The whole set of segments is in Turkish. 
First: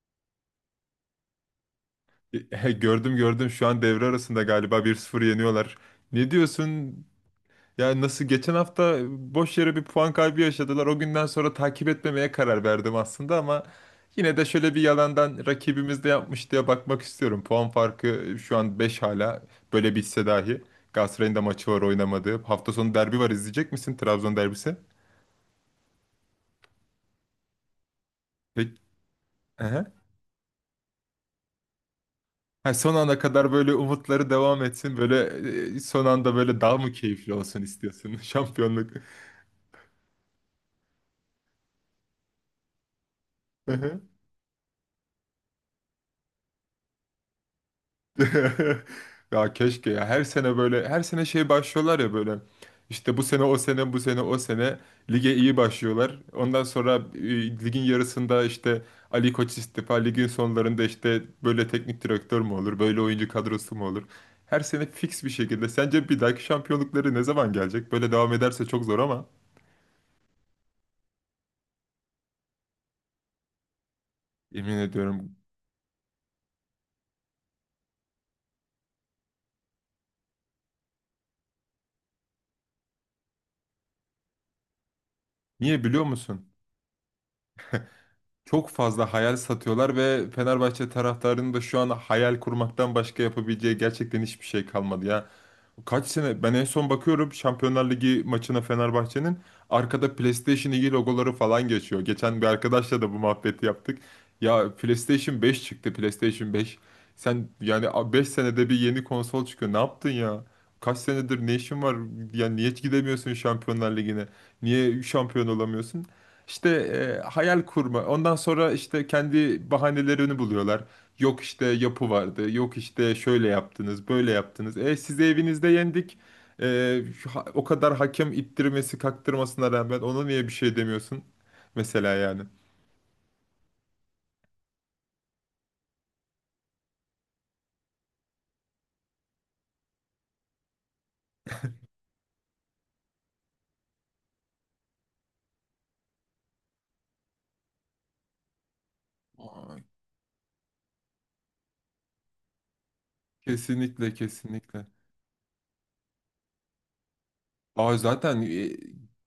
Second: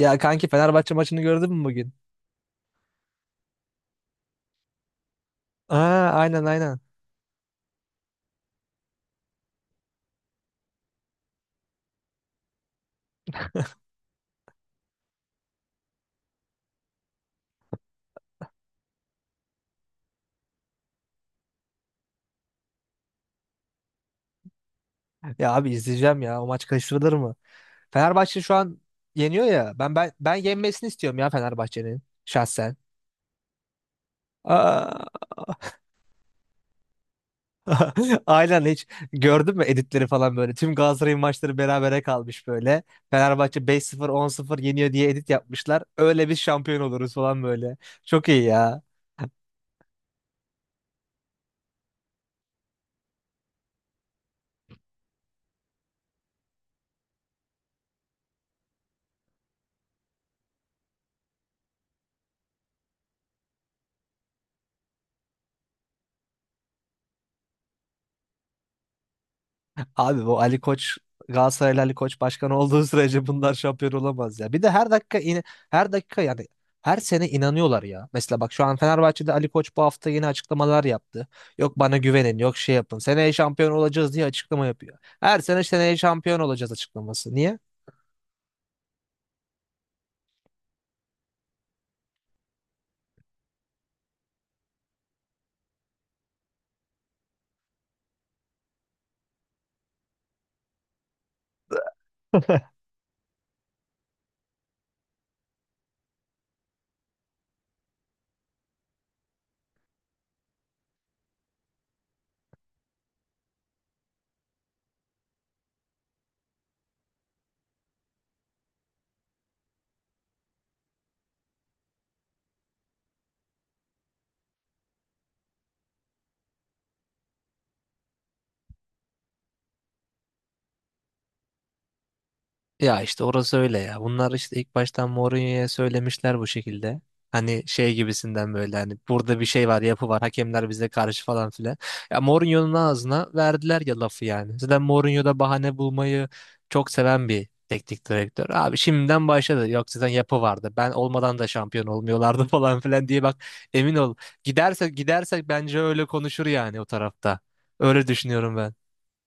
Ya kanki Fenerbahçe maçını gördün mü bugün? He, gördüm şu an devre arasında galiba 1-0 yeniyorlar. Aa, Ne aynen aynen. diyorsun? Ya nasıl geçen hafta boş yere bir puan kaybı yaşadılar. O günden sonra takip etmemeye karar verdim aslında ama yine de şöyle bir yalandan rakibimiz de yapmış diye bakmak istiyorum. Puan farkı şu an beş, hala böyle bitse dahi. Galatasaray'ın da maçı var oynamadığı. Hafta sonu derbi var, izleyecek misin Trabzon derbisi? Ya abi izleyeceğim ya. O maç kaçırılır mı? Fenerbahçe şu an Peki. yeniyor ya. Aha. Ben yenmesini istiyorum ya Fenerbahçe'nin Ha, şahsen. son ana kadar böyle umutları devam etsin. Aa, Son anda böyle daha mı keyifli olsun istiyorsun aynen hiç şampiyonluk? gördün mü editleri falan böyle. Tüm Galatasaray'ın maçları berabere kalmış böyle. Fenerbahçe Hı hı. 5-0 10-0 yeniyor diye edit yapmışlar. Öyle biz şampiyon oluruz falan böyle. Çok iyi ya. Ya keşke ya, her sene böyle, her sene başlıyorlar ya, böyle işte bu sene o sene, bu sene o sene lige iyi başlıyorlar. Ondan sonra ligin yarısında işte Ali Koç istifa, ligin sonlarında işte böyle teknik direktör mü olur, böyle oyuncu kadrosu mu olur? Her sene fix bir şekilde. Sence bir dahaki şampiyonlukları ne zaman gelecek? Böyle devam ederse çok zor ama Abi bu Ali Koç Galatasaraylı Ali Koç başkan olduğu sürece bunlar şampiyon olamaz ya. Bir de emin ediyorum. Her dakika yani her sene inanıyorlar ya. Mesela bak şu an Fenerbahçe'de Ali Koç bu hafta yeni açıklamalar yaptı. Yok bana güvenin, yok şey yapın. Seneye şampiyon olacağız diye açıklama yapıyor. Her sene Niye seneye biliyor şampiyon musun? olacağız açıklaması. Niye? Çok fazla hayal satıyorlar ve Fenerbahçe taraftarının da şu an hayal kurmaktan başka yapabileceği gerçekten hiçbir şey kalmadı ya. Kaç sene ben en son bakıyorum Şampiyonlar Ligi maçına Fenerbahçe'nin, arkada PlayStation 2 logoları falan geçiyor. Geçen bir arkadaşla da bu muhabbeti yaptık. Ya PlayStation 5 çıktı, PlayStation 5. Sen yani 5 senede bir yeni konsol çıkıyor. Ne yaptın ya? Kaç senedir ne işin var? Yani niye hiç gidemiyorsun Şampiyonlar Ligi'ne? Niye şampiyon olamıyorsun? İşte hayal kurma. Ondan sonra işte kendi bahanelerini buluyorlar. Yok işte yapı vardı. Yok işte şöyle yaptınız, böyle yaptınız. E sizi evinizde yendik. O kadar hakem ittirmesi, kaktırmasına rağmen ona niye bir şey demiyorsun? Mesela yani. Ya işte orası öyle ya. Bunlar işte ilk baştan Mourinho'ya söylemişler bu şekilde. Hani şey gibisinden böyle hani burada bir şey var, yapı var. Hakemler bize karşı falan filan. Ya Mourinho'nun ağzına verdiler ya lafı yani. Zaten Mourinho da bahane bulmayı çok seven bir teknik direktör. Abi şimdiden başladı. Aa, Yok zaten yapı vardı. Ben olmadan da şampiyon olmuyorlardı falan filan diye bak emin ol. kesinlikle, kesinlikle. Gidersek gidersek bence öyle konuşur yani o tarafta. Aa Öyle zaten düşünüyorum ben. e,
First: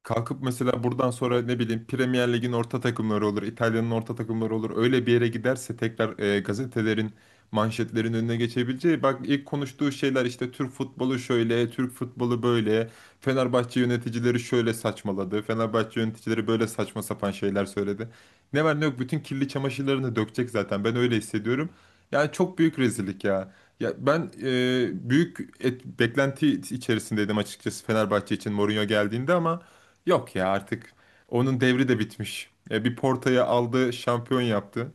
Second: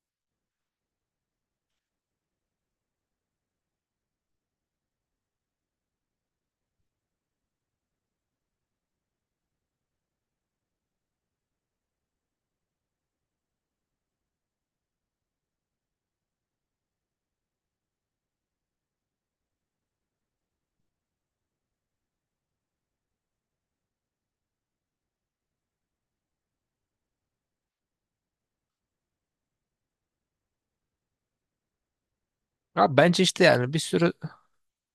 Kalkıp mesela buradan sonra ne bileyim Premier Lig'in orta takımları olur, İtalya'nın orta takımları olur. Öyle bir yere giderse tekrar gazetelerin manşetlerin önüne geçebileceği. Bak ilk konuştuğu şeyler işte Türk futbolu şöyle, Türk futbolu böyle. Fenerbahçe yöneticileri şöyle saçmaladı. Fenerbahçe yöneticileri böyle saçma sapan şeyler söyledi. Ne var ne yok bütün kirli çamaşırlarını dökecek zaten. Ben öyle hissediyorum. Yani çok büyük rezillik ya. Ya ben e, büyük et- beklenti içerisindeydim açıkçası Fenerbahçe için Mourinho geldiğinde ama yok ya, artık onun devri de bitmiş. Bir Abi bence işte Porto'yu yani bir aldı, sürü. şampiyon yaptı.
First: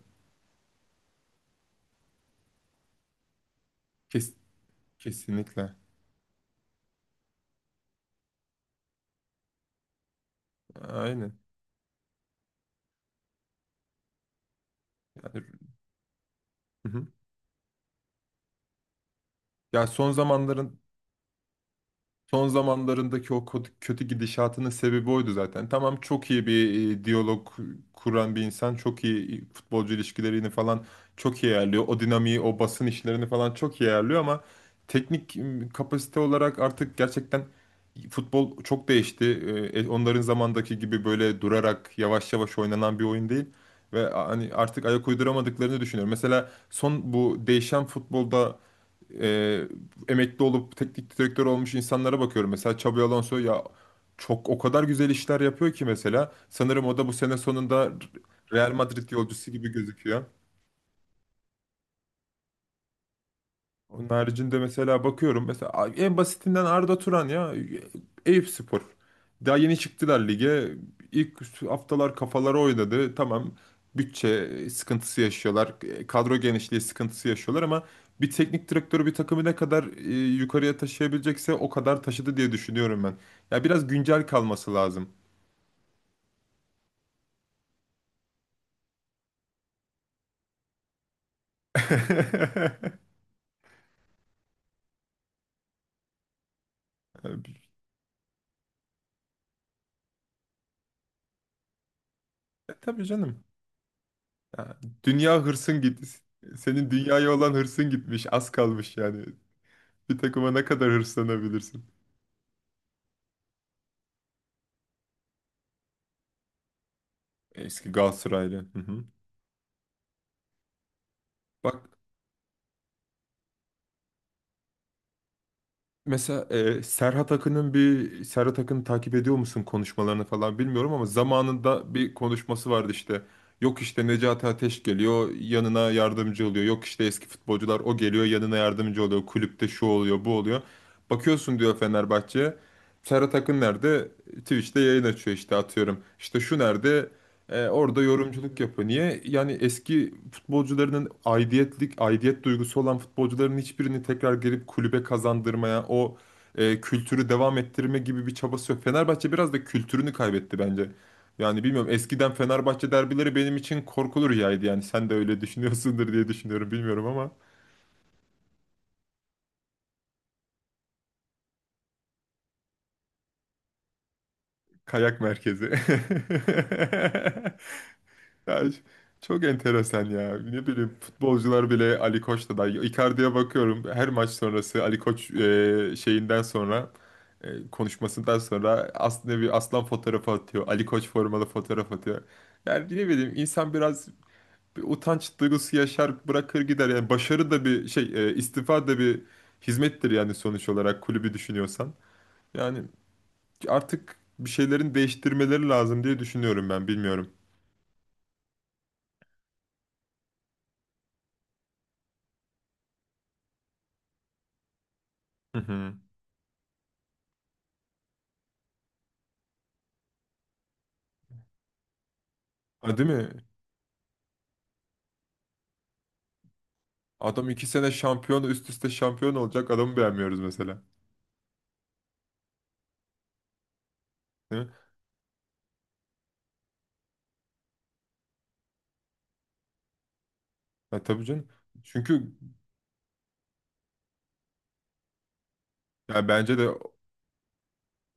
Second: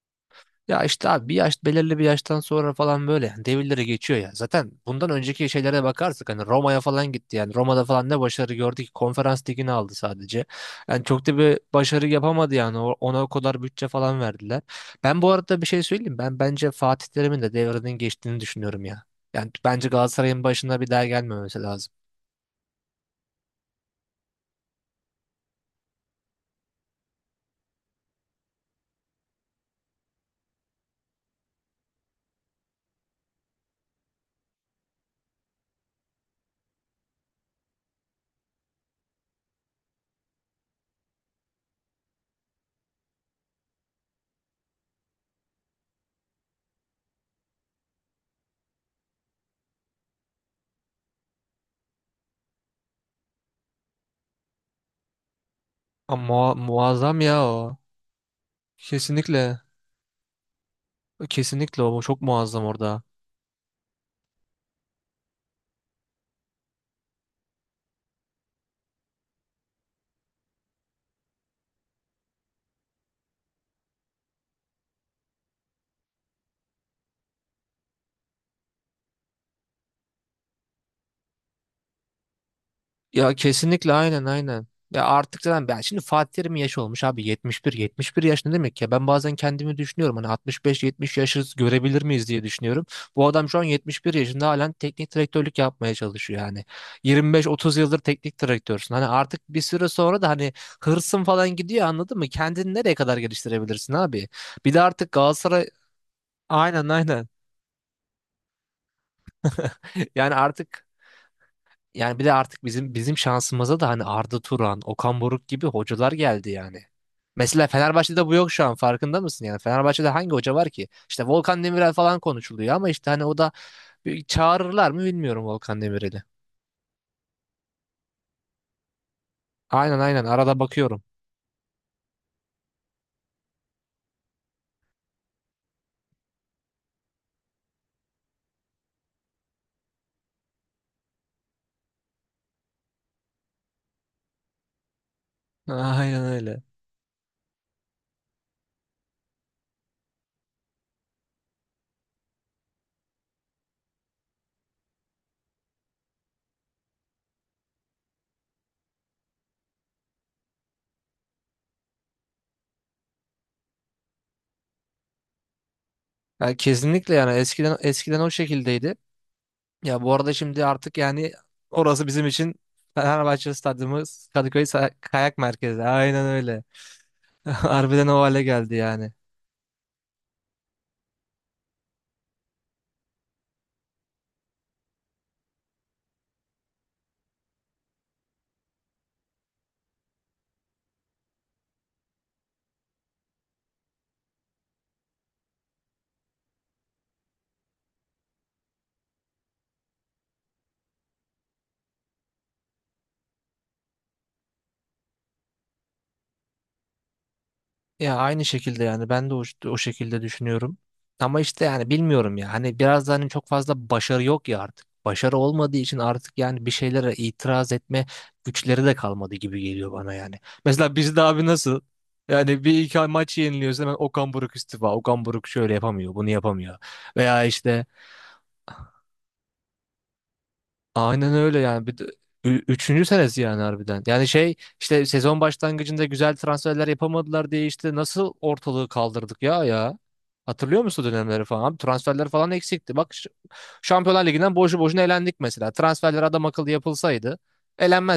Ya işte abi bir yaş belirli bir yaştan sonra falan böyle devirleri geçiyor ya. Kes- Zaten bundan önceki Kesinlikle. şeylere bakarsak hani Roma'ya falan gitti yani. Roma'da falan ne başarı gördü ki konferans ligini aldı sadece. Yani çok da Aynen. bir başarı yapamadı yani. Ona o kadar bütçe falan verdiler. Ben bu Yani, arada bir şey söyleyeyim. Ben bence hı Fatih hı. Terim'in de devrinin geçtiğini düşünüyorum ya. Yani Ya bence son Galatasaray'ın başına zamanların bir daha gelmemesi lazım. Son zamanlarındaki o kötü gidişatının sebebi oydu zaten. Tamam, çok iyi bir diyalog kuran bir insan, çok iyi futbolcu ilişkilerini falan çok iyi ayarlıyor. O dinamiği, o basın işlerini falan çok iyi ayarlıyor ama kapasite olarak artık gerçekten futbol çok değişti. Onların zamandaki gibi böyle durarak yavaş yavaş oynanan bir oyun değil. Ve hani artık ayak uyduramadıklarını düşünüyorum. Mesela son bu değişen futbolda e, emekli olup teknik direktör olmuş insanlara bakıyorum. Mesela Xabi Alonso ya, çok o kadar güzel işler yapıyor ki Ama mesela. Sanırım o da bu muazzam ya sene o. sonunda Real Madrid yolcusu Kesinlikle. gibi gözüküyor. Kesinlikle o çok muazzam orada. Onun haricinde mesela bakıyorum, mesela en basitinden Arda Turan ya, Eyüp Spor. Daha yeni çıktılar lige. İlk haftalar kafaları oynadı. Tamam bütçe sıkıntısı yaşıyorlar. Kadro genişliği sıkıntısı yaşıyorlar ama bir teknik direktörü bir takımı ne kadar yukarıya taşıyabilecekse o kadar taşıdı diye düşünüyorum ben. Ya Ya biraz kesinlikle aynen güncel aynen. kalması Ya lazım. artık zaten ben şimdi Fatih Terim'in yaşı olmuş abi 71 yaş ne demek ya? Ben bazen kendimi düşünüyorum hani 65, 70 yaşı görebilir miyiz diye düşünüyorum. Bu adam şu an 71 yaşında halen teknik direktörlük yapmaya çalışıyor yani. 25, 30 yıldır teknik direktörsün. Hani artık bir süre sonra da hani hırsın falan gidiyor anladın mı? Kendini nereye Tabii kadar canım. geliştirebilirsin abi? Bir Ya, de artık dünya Galatasaray hırsın git. aynen Senin aynen. dünyaya olan hırsın gitmiş. Az kalmış yani. Bir Yani takıma ne artık. kadar hırslanabilirsin? Yani bir de artık bizim şansımıza da hani Arda Turan, Okan Buruk gibi hocalar geldi yani. Mesela Eski Fenerbahçe'de bu yok şu Galatasaraylı. an Hı hı. farkında mısın yani? Fenerbahçe'de hangi hoca var ki? İşte Volkan Bak Demirel falan konuşuluyor ama işte hani o da bir çağırırlar mı bilmiyorum Volkan Demirel'i. mesela Serhat Akın'ın, bir Serhat Akın'ı takip ediyor musun, Aynen aynen konuşmalarını arada falan bilmiyorum bakıyorum. ama zamanında bir konuşması vardı işte. Yok işte Necati Ateş geliyor yanına yardımcı oluyor. Yok işte eski futbolcular o geliyor yanına yardımcı oluyor. Kulüpte şu oluyor bu oluyor. Bakıyorsun diyor Fenerbahçe. Serhat Akın nerede? Twitch'te yayın açıyor işte, atıyorum. Aynen İşte şu öyle. nerede? Orada yorumculuk yapıyor. Niye? Yani eski futbolcularının aidiyetlik, aidiyet duygusu olan futbolcuların hiçbirini tekrar gelip kulübe kazandırmaya, o kültürü devam ettirme gibi bir çabası yok. Fenerbahçe biraz da kültürünü kaybetti bence. Yani bilmiyorum, eskiden Fenerbahçe derbileri benim için korkulu rüyaydı yani. Sen de öyle düşünüyorsundur diye Yani düşünüyorum, bilmiyorum kesinlikle ama yani eskiden eskiden o şekildeydi. Ya bu arada şimdi artık yani orası bizim için Fenerbahçe Stadyumu Kadıköy kayak Kayak merkezi. Merkezi. Aynen öyle. Harbiden o hale Ya, geldi yani. çok enteresan ya. Ne bileyim futbolcular bile Ali Koç'ta da. Icardi'ye bakıyorum, her maç sonrası Ali Koç e, şeyinden sonra e, konuşmasından sonra aslında bir aslan fotoğrafı atıyor. Ali Koç formalı fotoğraf atıyor. Yani ne bileyim, insan biraz bir utanç duygusu yaşar, bırakır gider. Yani başarı da bir şey e, istifa da bir hizmettir yani, sonuç olarak kulübü düşünüyorsan. Yani artık bir şeylerin değiştirmeleri lazım diye düşünüyorum ben, bilmiyorum. Ya aynı şekilde yani ben de o, o şekilde düşünüyorum. Ama işte yani bilmiyorum ya hani biraz da hani çok fazla başarı yok ya artık. Başarı Hı olmadığı hı. için artık yani bir şeylere itiraz etme güçleri de kalmadı gibi geliyor bana yani. Mesela bizde abi nasıl? Yani bir iki Ha, değil mi? maç yeniliyoruz hemen Okan Buruk istifa. Okan Buruk şöyle yapamıyor, bunu yapamıyor. Veya Adam iki işte sene şampiyon, üst üste şampiyon olacak adamı beğenmiyoruz mesela. aynen öyle yani. Bir de, üçüncü senesi yani harbiden. Yani şey Değil mi? işte sezon başlangıcında güzel transferler yapamadılar diye işte nasıl ortalığı kaldırdık ya ya. Hatırlıyor musun Ya o tabii dönemleri canım. falan? Abi transferler Çünkü falan eksikti. Bak Şampiyonlar Ligi'nden boşu boşuna elendik mesela. Transferler ya adam bence de, akıllı yapılsaydı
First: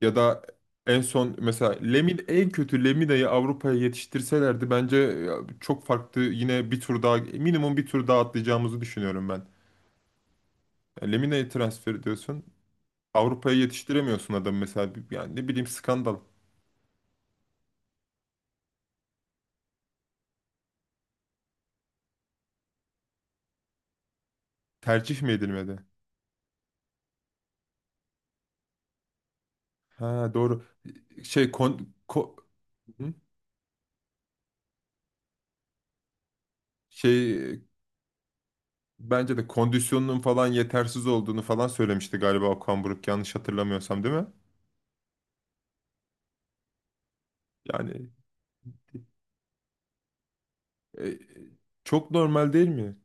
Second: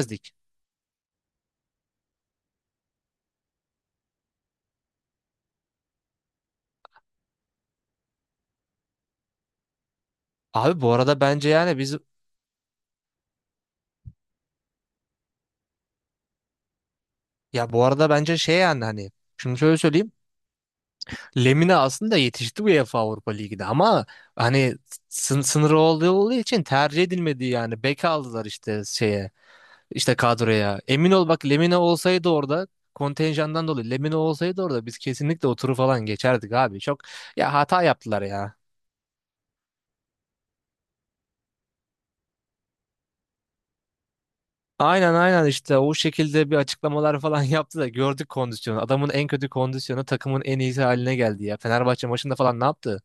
ya da en son mesela Lemin en kötü Lemina'yı Avrupa'ya yetiştirselerdi bence ya, çok farklı, yine bir tur daha, minimum bir tur daha atlayacağımızı düşünüyorum ben. Abi bu Ya arada bence Lemina'yı yani transfer biz, ediyorsun. Avrupa'ya yetiştiremiyorsun adamı mesela. Yani ne bileyim, skandal. ya bu arada bence şey yani hani şimdi şöyle söyleyeyim. Lemina aslında yetişti UEFA Avrupa Ligi'de ama hani Tercih mi edilmedi? sınırı olduğu için tercih edilmedi yani. Bek aldılar işte şeye işte Ha doğru. kadroya. Emin ol bak Şey Lemina kon, olsaydı ko- orada Hı? kontenjandan dolayı Lemina olsaydı orada biz kesinlikle o turu falan geçerdik abi. Çok ya şey hata yaptılar ya. Bence de kondisyonunun falan yetersiz olduğunu falan söylemişti galiba Okan Buruk, yanlış hatırlamıyorsam değil mi? Aynen aynen işte o şekilde bir açıklamalar falan yaptı da Yani gördük kondisyonu. Adamın en kötü kondisyonu takımın en iyisi haline e, geldi ya. Fenerbahçe çok maçında normal falan ne değil mi? yaptı?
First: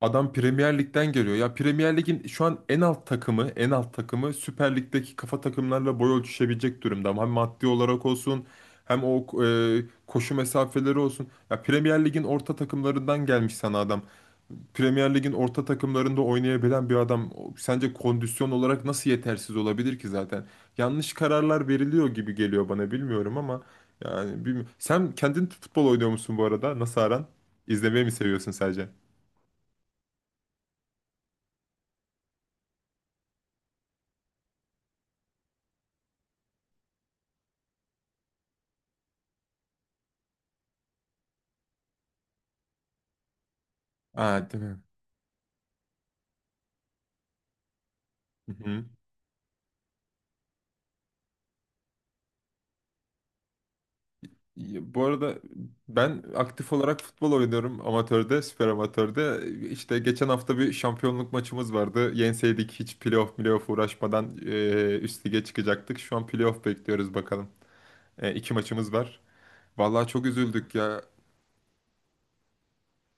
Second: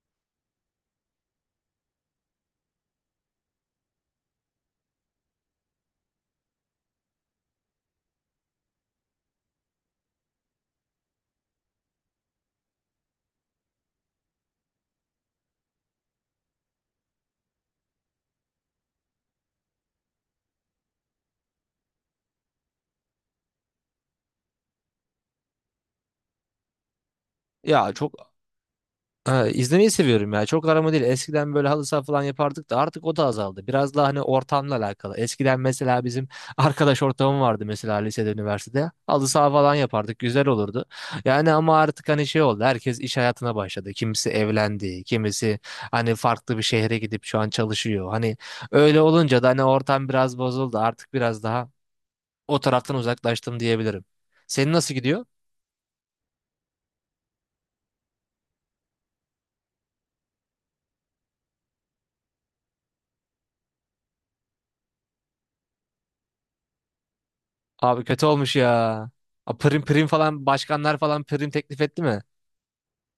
Adam Premier Lig'den geliyor. Ya Premier Lig'in şu an en alt takımı, en alt takımı Süper Lig'deki kafa takımlarla boy ölçüşebilecek durumda. Hem maddi olarak olsun, hem o koşu mesafeleri olsun. Ya Premier Lig'in orta takımlarından gelmiş sana adam. Premier Lig'in orta takımlarında oynayabilen bir adam, sence kondisyon olarak nasıl yetersiz olabilir ki zaten? Yanlış kararlar veriliyor gibi geliyor bana, bilmiyorum ama yani bilmiyorum. Sen kendin futbol oynuyor musun bu arada? Nasıl aran? Ya İzlemeyi mi çok. seviyorsun sadece? Ha, izlemeyi seviyorum ya. Çok arama değil. Eskiden böyle halı saha falan yapardık da artık o da azaldı. Biraz daha hani ortamla alakalı. Eskiden mesela bizim arkadaş ortamım vardı mesela lisede, üniversitede. Halı saha falan yapardık. Güzel olurdu. Yani ama artık hani şey oldu. Herkes iş hayatına başladı. Kimisi Aa, değil mi? evlendi. Kimisi hani farklı bir şehre gidip şu an çalışıyor. Hani Hı-hı. öyle olunca da hani ortam biraz bozuldu. Artık biraz daha o taraftan uzaklaştım diyebilirim. Senin nasıl Ya, bu gidiyor? arada ben aktif olarak futbol oynuyorum amatörde, süper amatörde. İşte geçen hafta bir şampiyonluk maçımız vardı. Yenseydik hiç playoff uğraşmadan üst lige çıkacaktık. Şu an playoff bekliyoruz bakalım. Abi kötü İki olmuş ya. maçımız var. A, prim prim Vallahi çok falan üzüldük başkanlar ya. falan prim teklif etti mi?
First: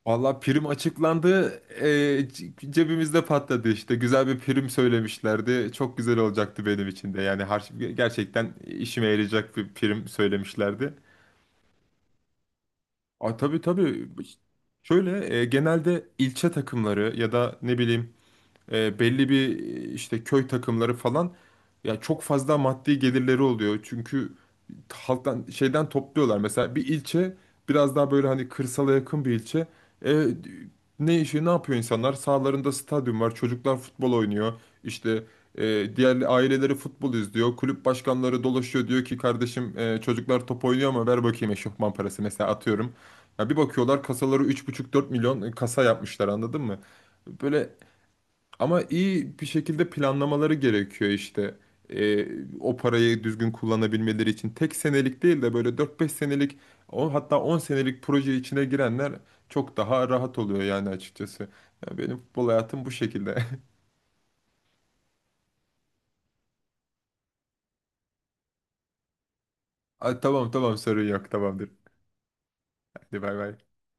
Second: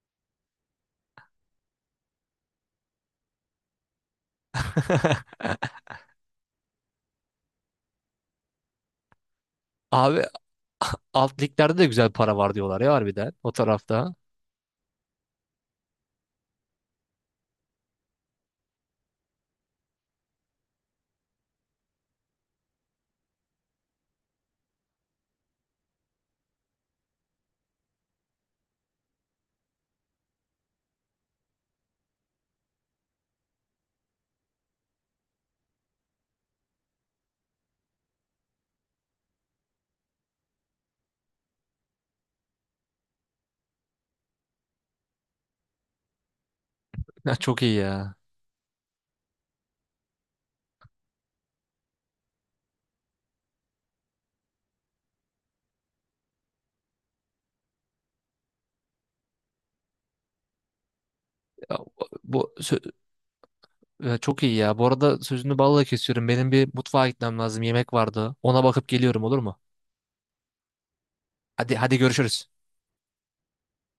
Vallahi prim açıklandı. Cebimizde patladı işte. Güzel bir prim söylemişlerdi. Çok güzel olacaktı benim için de. Yani gerçekten işime yarayacak bir prim Abi söylemişlerdi. alt liglerde de güzel para var diyorlar ya harbiden Aa, o tabii tabii. tarafta. Şöyle genelde ilçe takımları ya da ne bileyim, belli bir işte köy takımları falan, ya çok fazla maddi gelirleri oluyor. Çünkü halktan şeyden topluyorlar. Mesela bir ilçe, biraz daha böyle hani kırsala yakın bir ilçe. E, Ne işi ne yapıyor insanlar? Sağlarında stadyum var. Çocuklar futbol oynuyor. İşte diğer aileleri futbol izliyor. Kulüp başkanları dolaşıyor, diyor ki kardeşim, çocuklar top oynuyor ama ver bakayım eşofman parası, mesela atıyorum. Ya bir bakıyorlar kasaları 3,5-4 milyon, kasa yapmışlar, anladın mı? Ya çok Böyle, iyi ya. ama iyi bir şekilde planlamaları gerekiyor işte. Ee, O parayı düzgün kullanabilmeleri için tek senelik değil de böyle dört beş senelik, o hatta 10 senelik proje içine girenler çok daha rahat oluyor yani açıkçası. Ya Ya benim bu futbol sö- hayatım bu şekilde. Çok iyi ya. Bu arada sözünü balla kesiyorum. Benim bir mutfağa gitmem lazım. Yemek vardı. Ona bakıp geliyorum olur mu? Ay, tamam tamam, sorun yok, tamamdır. Hadi hadi görüşürüz. Hadi bay bay.